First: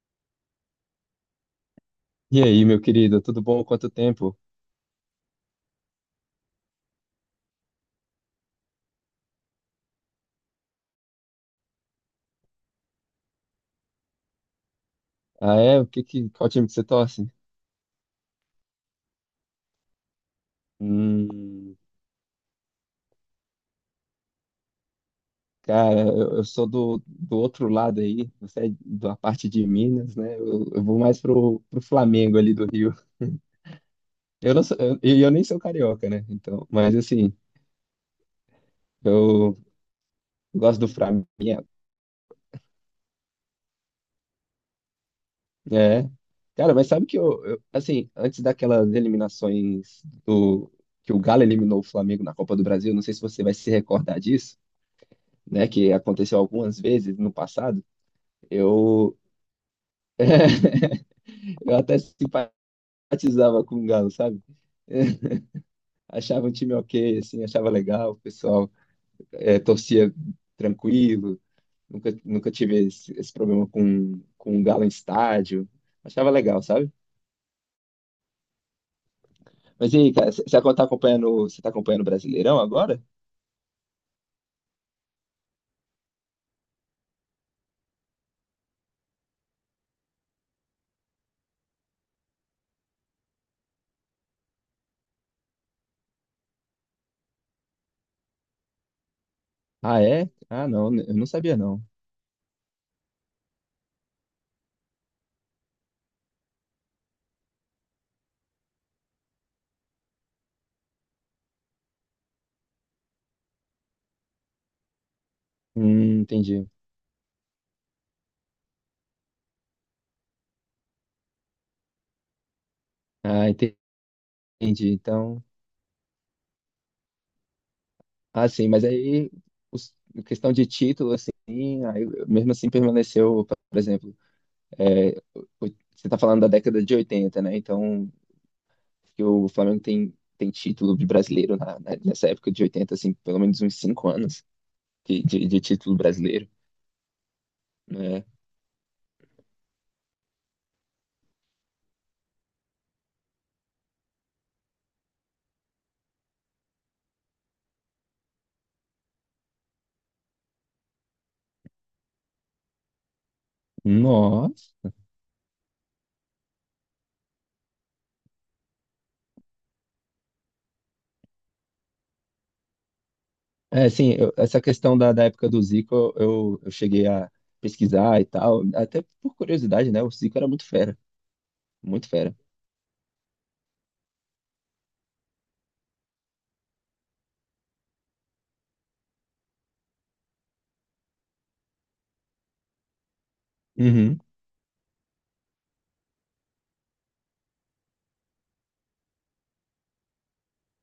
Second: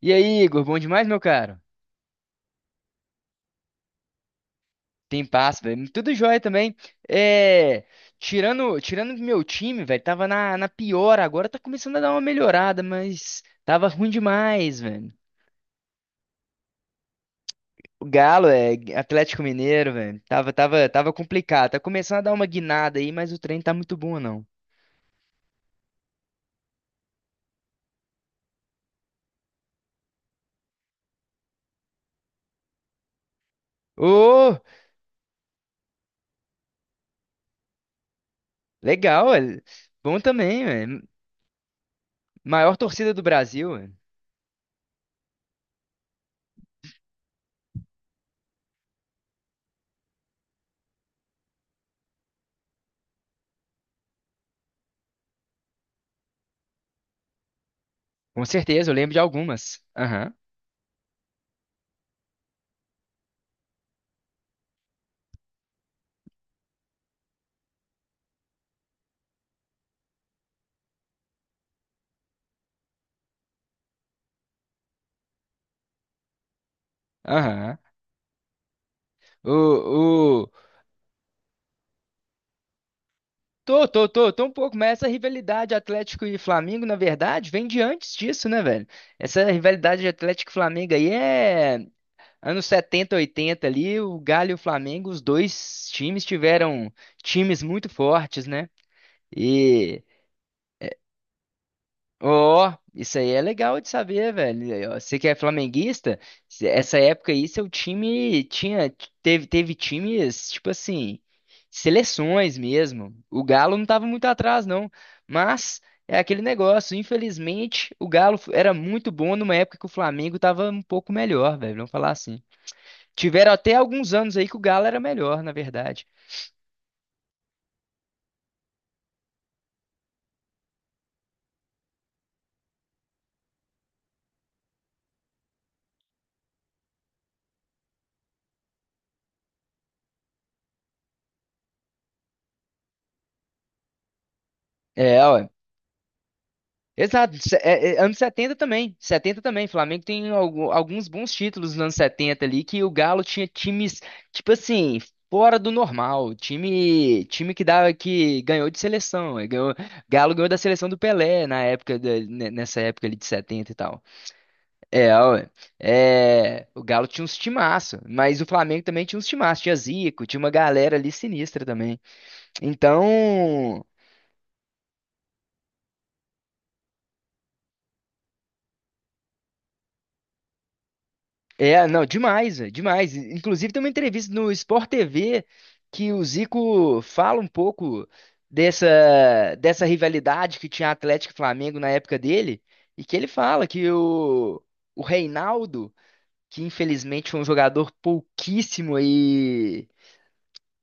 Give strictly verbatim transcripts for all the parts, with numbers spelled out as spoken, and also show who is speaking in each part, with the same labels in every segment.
Speaker 1: E aí, Igor, bom demais, meu caro?
Speaker 2: E aí, meu querido, tudo bom? Quanto tempo?
Speaker 1: Tem passo, velho. Tudo jóia também. É, tirando, tirando do meu time, velho, tava na, na pior, agora tá começando a dar uma melhorada, mas tava ruim demais, velho.
Speaker 2: Ah, é? O que que, qual time que você torce?
Speaker 1: O Galo é Atlético Mineiro, velho. Tava, tava, tava
Speaker 2: Hum,
Speaker 1: complicado. Tá começando a dar uma guinada aí, mas o trem tá muito bom, não.
Speaker 2: Cara, eu, eu sou do, do outro lado aí, você é da parte de Minas, né? Eu, eu vou mais pro, pro Flamengo ali do Rio. Eu
Speaker 1: Ô,
Speaker 2: não sou, eu, e eu nem sou carioca, né? Então, mas assim,
Speaker 1: legal,
Speaker 2: eu
Speaker 1: velho. Bom também,
Speaker 2: gosto do
Speaker 1: velho.
Speaker 2: Flamengo.
Speaker 1: Maior torcida do Brasil, velho.
Speaker 2: É. Cara, mas sabe que eu, eu- assim, antes daquelas eliminações do que o Galo eliminou o Flamengo na Copa do Brasil, não sei se você vai se recordar disso, né? Que aconteceu algumas vezes no passado.
Speaker 1: Com certeza, eu lembro
Speaker 2: Eu,
Speaker 1: de algumas. Aham,
Speaker 2: eu até simpatizava com o Galo, sabe? Achava um time ok, assim, achava legal, o pessoal eh, torcia tranquilo, nunca, nunca tive esse, esse problema com, com o Galo em estádio, achava legal, sabe?
Speaker 1: aham.
Speaker 2: Mas e aí, cara, você
Speaker 1: O,
Speaker 2: tá acompanhando, você tá acompanhando o Brasileirão agora?
Speaker 1: Tô, tô, tô, tô um pouco, mas essa rivalidade Atlético e Flamengo, na verdade, vem de antes disso, né, velho? Essa rivalidade de Atlético e Flamengo aí é anos setenta, oitenta ali, o Galo e o Flamengo, os dois times tiveram times muito fortes, né?
Speaker 2: Ah, é? Ah, não, eu não sabia, não.
Speaker 1: Ó, isso aí é legal de saber, velho. Aí, ó, você que é flamenguista, se- essa época aí seu time tinha teve teve times, tipo assim, seleções mesmo. O Galo não tava muito atrás não, mas é
Speaker 2: Hum,
Speaker 1: aquele
Speaker 2: entendi.
Speaker 1: negócio, infelizmente, o Galo f- era muito bom numa época que o Flamengo tava um pouco melhor, velho, vamos falar assim.
Speaker 2: Ah,
Speaker 1: Tiveram até
Speaker 2: entendi.
Speaker 1: alguns anos aí que o Galo era melhor,
Speaker 2: Então,
Speaker 1: na verdade.
Speaker 2: ah, sim, mas aí, os- questão de título, assim, aí, mesmo assim permaneceu, por exemplo. É, o- você está falando da década de oitenta, né? Então, que o Flamengo tem, tem título de brasileiro na- na- nessa época de oitenta, assim, pelo menos uns cinco anos
Speaker 1: É,
Speaker 2: de, de- de título brasileiro,
Speaker 1: Exato, se- é- é, anos
Speaker 2: né?
Speaker 1: setenta também. setenta também. Flamengo tem algu- alguns bons títulos nos anos setenta ali que o Galo tinha times, tipo assim, fora do normal. Time, time que dava, que ganhou de seleção. eh, Ganhou, Galo ganhou da seleção do Pelé na época, da- ne- nessa época ali de setenta e tal.
Speaker 2: Nossa!
Speaker 1: É, ué. É, o Galo tinha uns timaço, mas o Flamengo também tinha uns timaço. Tinha Zico, tinha uma galera ali sinistra também.
Speaker 2: É,
Speaker 1: Então.
Speaker 2: assim, eu- essa questão da, da época do Zico, eu, eu cheguei a pesquisar e tal, até por curiosidade, né? O Zico era muito fera,
Speaker 1: É, não,
Speaker 2: muito fera.
Speaker 1: demais, velho, demais. Inclusive tem uma entrevista no Sport T V que o Zico fala um pouco dessa, dessa rivalidade que tinha Atlético e Flamengo na época dele, e que ele fala que
Speaker 2: Uhum.
Speaker 1: o, o Reinaldo, que infelizmente foi um jogador pouquíssimo aí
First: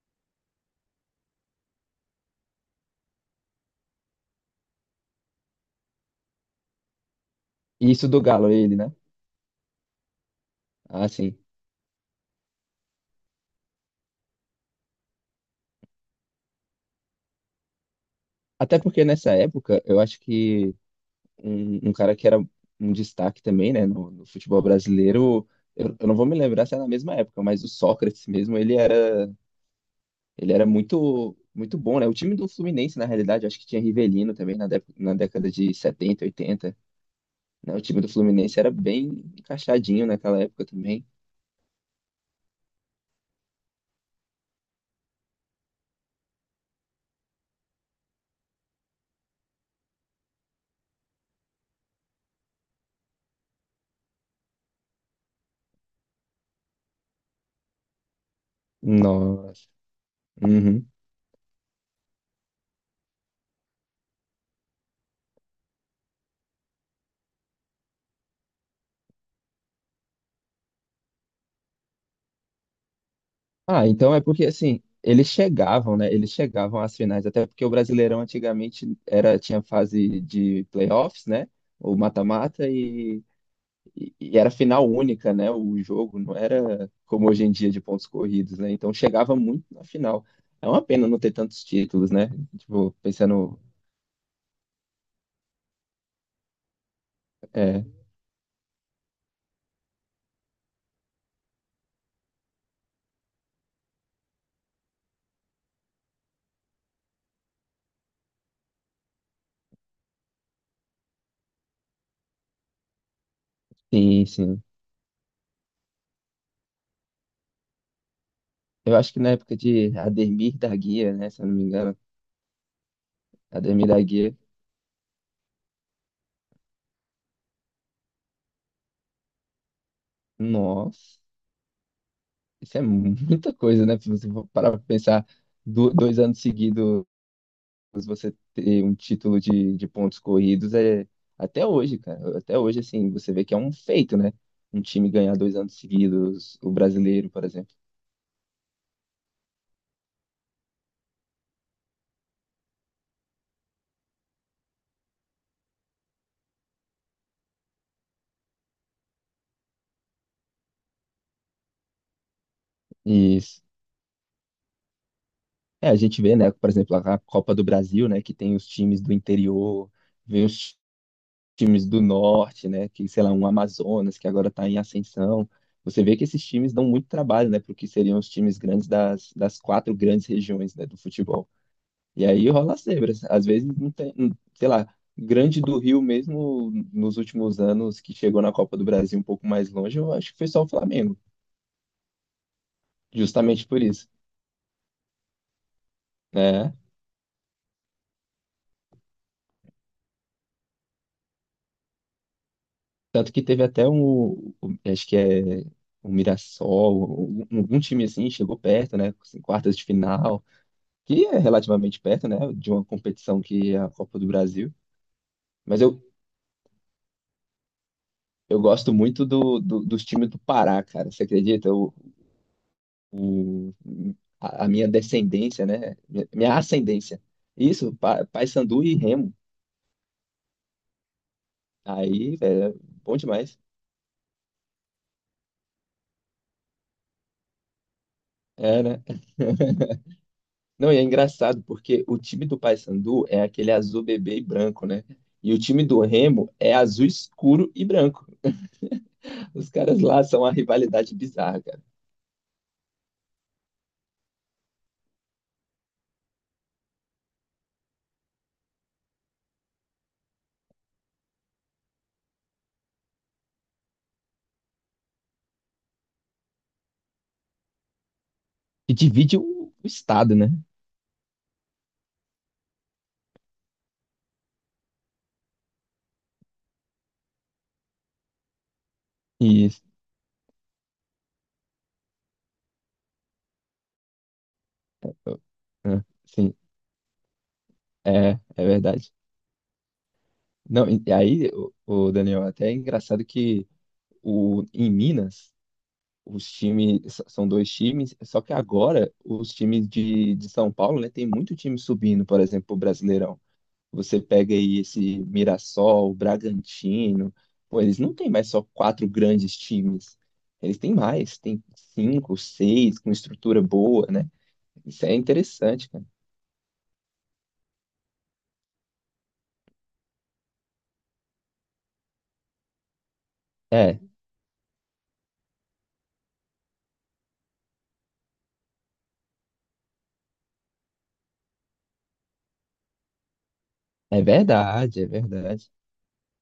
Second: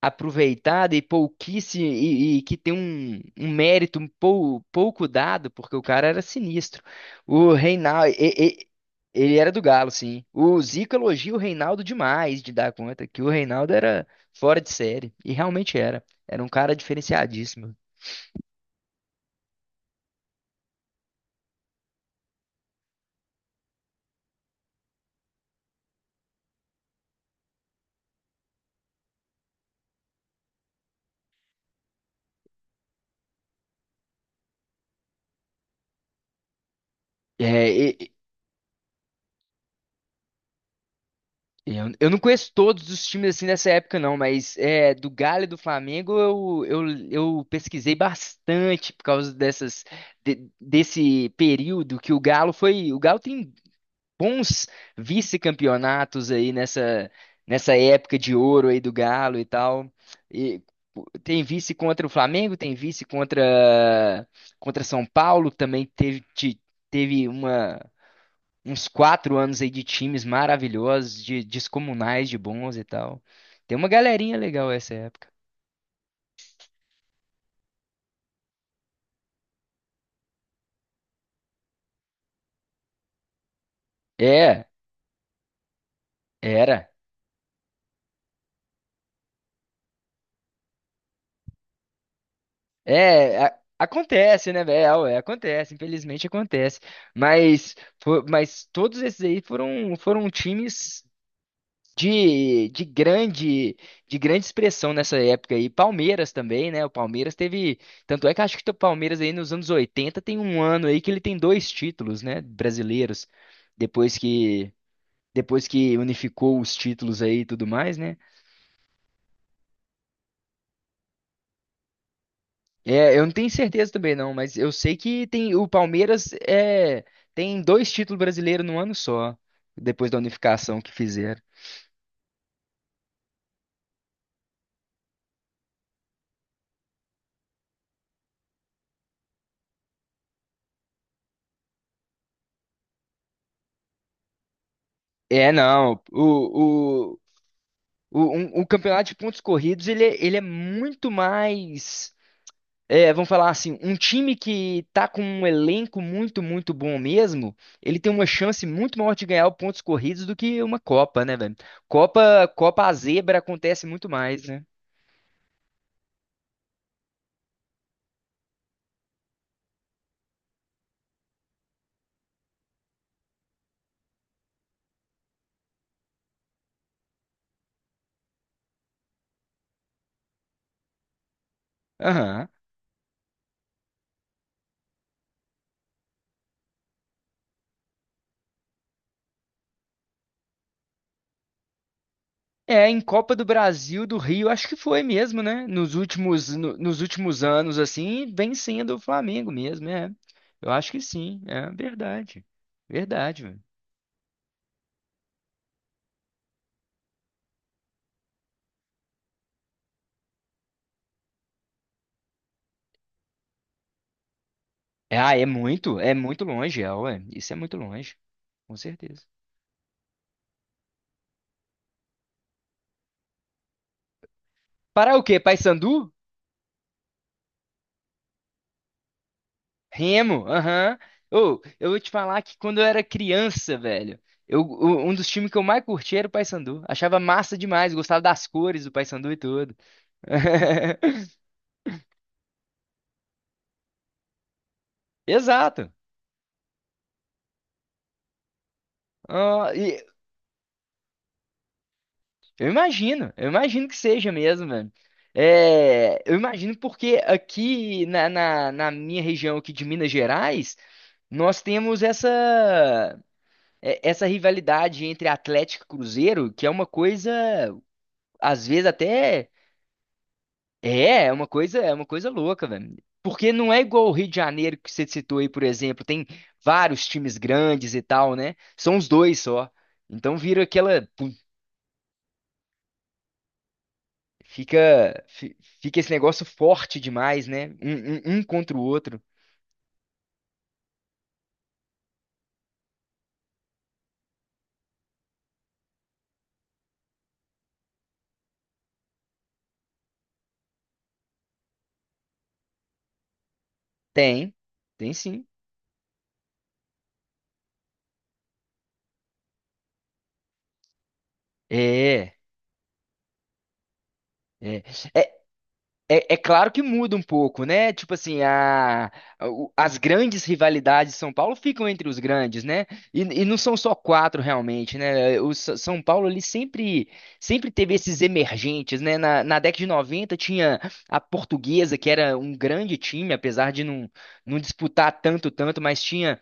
Speaker 1: aproveitada e pouquíssimo e, e que tem um, um mérito um pou- pouco dado, porque o cara era sinistro. O
Speaker 2: E isso
Speaker 1: Reinaldo,
Speaker 2: do Galo, ele, né?
Speaker 1: ele era do Galo, sim. O Zico
Speaker 2: Ah,
Speaker 1: elogia o
Speaker 2: sim.
Speaker 1: Reinaldo demais de dar conta que o Reinaldo era fora de série e realmente era. Era um cara diferenciadíssimo.
Speaker 2: Até porque nessa época, eu acho que um, um cara que era um destaque também, né, no, no futebol brasileiro. Eu, eu não vou me lembrar se é na mesma época, mas o Sócrates mesmo, ele era, ele era muito, muito bom, né? O time do Fluminense, na realidade, acho que tinha Rivelino também na, dép- na década de setenta oitenta, né? O time
Speaker 1: É,
Speaker 2: do Fluminense era bem encaixadinho naquela época também.
Speaker 1: Eu, eu não conheço todos os times assim nessa época, não, mas é, do Galo e do Flamengo eu, eu, eu pesquisei bastante por causa dessas, de- desse período que o Galo foi. O Galo tem bons vice-campeonatos aí nessa, nessa época de ouro aí do Galo e
Speaker 2: Nossa.
Speaker 1: tal. E
Speaker 2: Uhum.
Speaker 1: tem vice contra o Flamengo, tem vice contra, contra São Paulo, que também teve, te- teve uma uns quatro anos aí de times maravilhosos, de descomunais, de bons e tal. Tem
Speaker 2: Ah,
Speaker 1: uma
Speaker 2: então é
Speaker 1: galerinha
Speaker 2: porque
Speaker 1: legal
Speaker 2: assim,
Speaker 1: essa
Speaker 2: eles
Speaker 1: época.
Speaker 2: chegavam, né? Eles chegavam às finais, até porque o Brasileirão antigamente era tinha fase de playoffs, né? Ou mata-mata e E, e era
Speaker 1: É,
Speaker 2: final única, né? O jogo não era
Speaker 1: era.
Speaker 2: como hoje em dia de pontos corridos, né? Então chegava muito na final. É uma pena não ter tantos títulos, né? Tipo,
Speaker 1: É, a-
Speaker 2: pensando.
Speaker 1: acontece, né, velho? É, acontece, infelizmente acontece. Mas,
Speaker 2: É,
Speaker 1: fo- mas todos esses aí foram, foram times de, de grande, de grande expressão nessa época aí. Palmeiras também, né? O Palmeiras teve. Tanto é que acho que o Palmeiras aí nos anos oitenta tem um ano aí que ele tem dois títulos, né, brasileiros. Depois
Speaker 2: sim, sim.
Speaker 1: que depois que unificou os títulos aí e tudo mais, né?
Speaker 2: Eu acho que na época de Ademir da Guia, né? Se eu não me engano,
Speaker 1: É, eu não tenho
Speaker 2: Ademir
Speaker 1: certeza
Speaker 2: da
Speaker 1: também não,
Speaker 2: Guia.
Speaker 1: mas eu sei que tem o Palmeiras é, tem dois títulos brasileiros no ano só, depois da unificação que
Speaker 2: Nossa,
Speaker 1: fizeram.
Speaker 2: isso é muita coisa, né? Se você for parar pra pensar do- dois anos seguidos você ter um título de, de pontos corridos é até hoje, cara. Até hoje, assim, você vê que é um feito, né? Um time ganhar
Speaker 1: É,
Speaker 2: dois anos
Speaker 1: não, o,
Speaker 2: seguidos, o
Speaker 1: o,
Speaker 2: brasileiro, por exemplo.
Speaker 1: o, um- o campeonato de pontos corridos, ele, é- ele é muito mais. É, vamos falar assim, um time que tá com um elenco muito, muito bom mesmo, ele tem uma chance muito maior de ganhar pontos corridos do que uma Copa, né, velho? Copa, Copa a zebra
Speaker 2: E
Speaker 1: acontece muito mais, né?
Speaker 2: é, a gente vê, né? Por exemplo, a Copa do Brasil, né? Que tem os times do interior, vem os times do norte, né? Que, sei lá, um Amazonas, que agora tá em ascensão. Você vê que esses times dão muito trabalho, né? Porque seriam os times grandes das, das quatro grandes regiões, né, do futebol. E aí
Speaker 1: Aham.
Speaker 2: rola as zebras. Às vezes não tem, não- sei lá, Grande do Rio mesmo nos últimos anos que chegou na Copa do Brasil um pouco mais longe, eu acho que foi só o Flamengo,
Speaker 1: É, em Copa do
Speaker 2: justamente por
Speaker 1: Brasil,
Speaker 2: isso,
Speaker 1: do Rio, acho que foi mesmo, né? Nos últimos,
Speaker 2: né?
Speaker 1: no- nos últimos anos, assim, vem sendo o Flamengo mesmo, é. Eu acho que sim, é verdade.
Speaker 2: Tanto
Speaker 1: Verdade,
Speaker 2: que
Speaker 1: velho.
Speaker 2: teve até um, um- acho que é o Mirassol, um- algum time assim chegou perto, né? Assim, quartas de final, que é relativamente perto, né? De uma competição que é a Copa do Brasil.
Speaker 1: É, Ah, é
Speaker 2: Mas
Speaker 1: muito,
Speaker 2: eu,
Speaker 1: é muito longe, é, ué. Isso é muito longe,
Speaker 2: eu
Speaker 1: com
Speaker 2: gosto
Speaker 1: certeza.
Speaker 2: muito do, do- dos times do Pará, cara. Você acredita? a, a minha
Speaker 1: Para o quê?
Speaker 2: descendência, né?
Speaker 1: Paysandu?
Speaker 2: Minha minha ascendência. Isso, Pa- Paysandu e Remo.
Speaker 1: Remo, aham. Ô, eu vou te
Speaker 2: Aí,
Speaker 1: falar que
Speaker 2: velho,
Speaker 1: quando
Speaker 2: é
Speaker 1: eu era
Speaker 2: bom demais.
Speaker 1: criança, velho, eu, o- um dos times que eu mais curti era o Paysandu. Achava massa demais, gostava das
Speaker 2: É,
Speaker 1: cores do
Speaker 2: né?
Speaker 1: Paysandu e tudo.
Speaker 2: Não, e é engraçado porque o time do Paysandu é aquele azul bebê e branco, né? E o time
Speaker 1: Exato.
Speaker 2: do Remo é azul escuro e branco. Os
Speaker 1: Ah,
Speaker 2: caras
Speaker 1: e
Speaker 2: lá são uma rivalidade bizarra, cara.
Speaker 1: eu imagino, eu imagino que seja mesmo, velho. É, eu imagino porque aqui na, na, na minha região aqui de Minas Gerais, nós temos essa, é- essa rivalidade entre Atlético e Cruzeiro, que é uma coisa, às vezes,
Speaker 2: E divide o,
Speaker 1: até.
Speaker 2: o estado, né?
Speaker 1: É, é uma coisa, é uma coisa louca, velho. Porque não é igual o Rio de Janeiro que você citou aí, por exemplo, tem vários times grandes e tal, né? São os dois só.
Speaker 2: Isso.
Speaker 1: Então vira aquela, pum, fica, fi- fica
Speaker 2: Ah,
Speaker 1: esse negócio
Speaker 2: Sim,
Speaker 1: forte demais, né? Um, um-
Speaker 2: é,
Speaker 1: um
Speaker 2: é
Speaker 1: contra o
Speaker 2: verdade.
Speaker 1: outro.
Speaker 2: Não, e e aí, o, o Daniel, até é engraçado que o, em Minas os times são dois times, só que agora os times de, de São Paulo, né, tem muito time subindo, por exemplo, o Brasileirão. Você
Speaker 1: Tem,
Speaker 2: pega aí
Speaker 1: tem
Speaker 2: esse
Speaker 1: sim.
Speaker 2: Mirassol, o Bragantino, pô, eles não têm mais só quatro grandes times. Eles têm mais, tem
Speaker 1: É,
Speaker 2: cinco, seis, com estrutura boa, né?
Speaker 1: é.
Speaker 2: Isso é interessante, cara.
Speaker 1: É, é claro que muda um pouco, né? Tipo assim, a, a- o- as grandes rivalidades de São Paulo ficam entre os grandes, né? E, e não são só
Speaker 2: É,
Speaker 1: quatro realmente, né? O S- São Paulo ali sempre, sempre teve esses emergentes, né? Na, na década de noventa tinha a Portuguesa, que era um grande time, apesar de não,
Speaker 2: é
Speaker 1: não
Speaker 2: verdade, é
Speaker 1: disputar tanto,
Speaker 2: verdade.
Speaker 1: tanto, mas tinha,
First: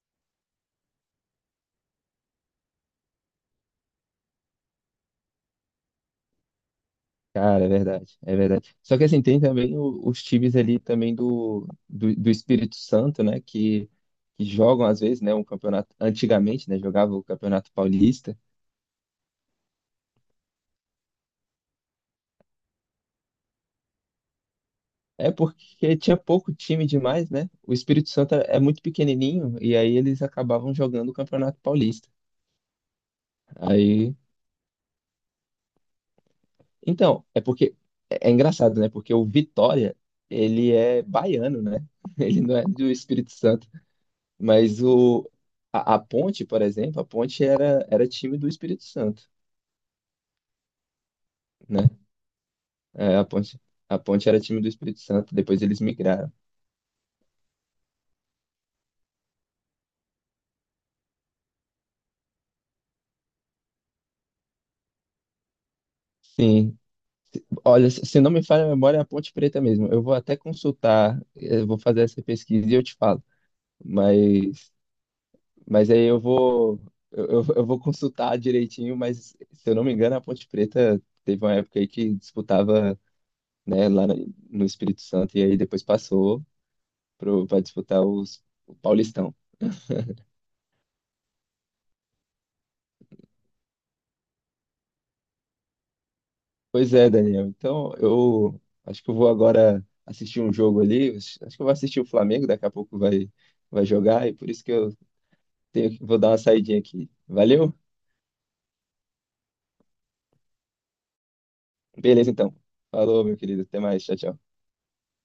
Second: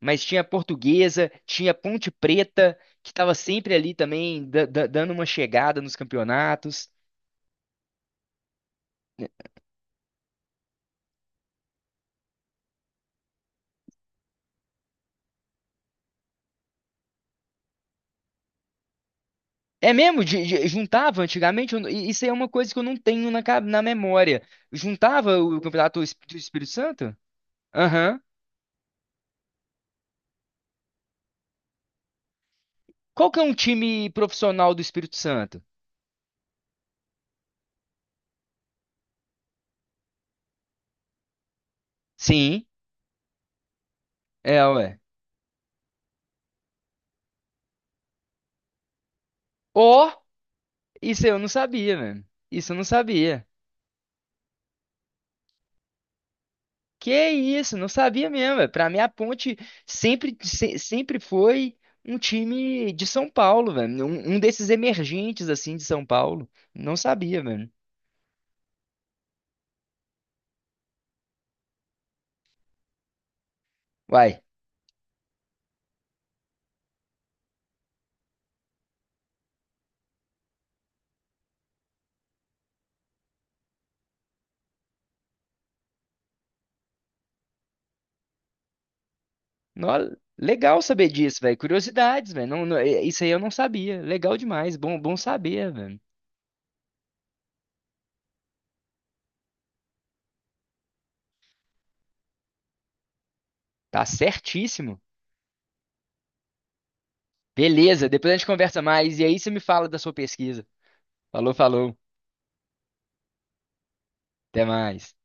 Speaker 1: mas tinha a Portuguesa, tinha a Ponte Preta, que estava sempre ali também da- da- dando uma chegada nos campeonatos.
Speaker 2: Cara, é verdade, é verdade. Só que assim, tem também o- os times ali também do, do, do Espírito Santo, né? Que, que jogam às vezes, né? Um campeonato, antigamente, né? Jogava o Campeonato Paulista.
Speaker 1: É mesmo? De- de- juntava antigamente? Eu não- i- isso aí é uma coisa que eu não tenho na, ca- na memória.
Speaker 2: É
Speaker 1: Juntava o
Speaker 2: porque
Speaker 1: campeonato es-
Speaker 2: tinha
Speaker 1: do
Speaker 2: pouco
Speaker 1: Espírito
Speaker 2: time
Speaker 1: Santo?
Speaker 2: demais, né? O Espírito
Speaker 1: Aham.
Speaker 2: Santo é é muito pequenininho e aí eles acabavam jogando o Campeonato Paulista.
Speaker 1: Qual que é um time
Speaker 2: Aí,
Speaker 1: profissional do Espírito Santo?
Speaker 2: então, é porque é, é engraçado, né? Porque o Vitória, ele é baiano, né? Ele não é
Speaker 1: Sim,
Speaker 2: do Espírito Santo.
Speaker 1: é,
Speaker 2: Mas
Speaker 1: ué.
Speaker 2: o, a, a Ponte, por exemplo, a Ponte era, era time do Espírito Santo,
Speaker 1: Ó, isso eu não
Speaker 2: né?
Speaker 1: sabia, mano. Isso eu não
Speaker 2: É, a
Speaker 1: sabia.
Speaker 2: Ponte, a Ponte era time do Espírito Santo, depois eles migraram.
Speaker 1: Que isso, não sabia mesmo. Ué. Pra mim, a Ponte sempre, se- sempre foi um time de São Paulo, velho. Um, um desses emergentes, assim, de São Paulo.
Speaker 2: Sim,
Speaker 1: Não sabia, velho.
Speaker 2: olha, se se não me falha a memória, é a Ponte Preta mesmo. Eu vou até consultar, eu vou fazer essa pesquisa e eu te falo.
Speaker 1: Uai.
Speaker 2: Mas, mas aí eu vou, eu, eu eu vou consultar direitinho, mas se eu não me engano, a Ponte Preta teve uma época aí que disputava, né, lá no no Espírito Santo e aí depois passou para disputar os, o Paulistão.
Speaker 1: Nó- legal saber disso, velho. Curiosidades, velho. Não- não- é- isso aí eu não sabia. Legal demais. Bom, bom saber, velho.
Speaker 2: Pois é, Daniel. Então, eu acho que eu vou agora assistir um jogo ali. Acho que eu vou assistir o Flamengo, daqui a pouco vai, vai
Speaker 1: Tá
Speaker 2: jogar, e por isso que eu
Speaker 1: certíssimo.
Speaker 2: tenho, que- vou dar uma saidinha aqui. Valeu?
Speaker 1: Beleza, depois a gente conversa mais. E aí você me fala da sua pesquisa. Falou, falou.
Speaker 2: Beleza, então. Falou, meu querido. Até mais. Tchau, tchau.
Speaker 1: Até mais.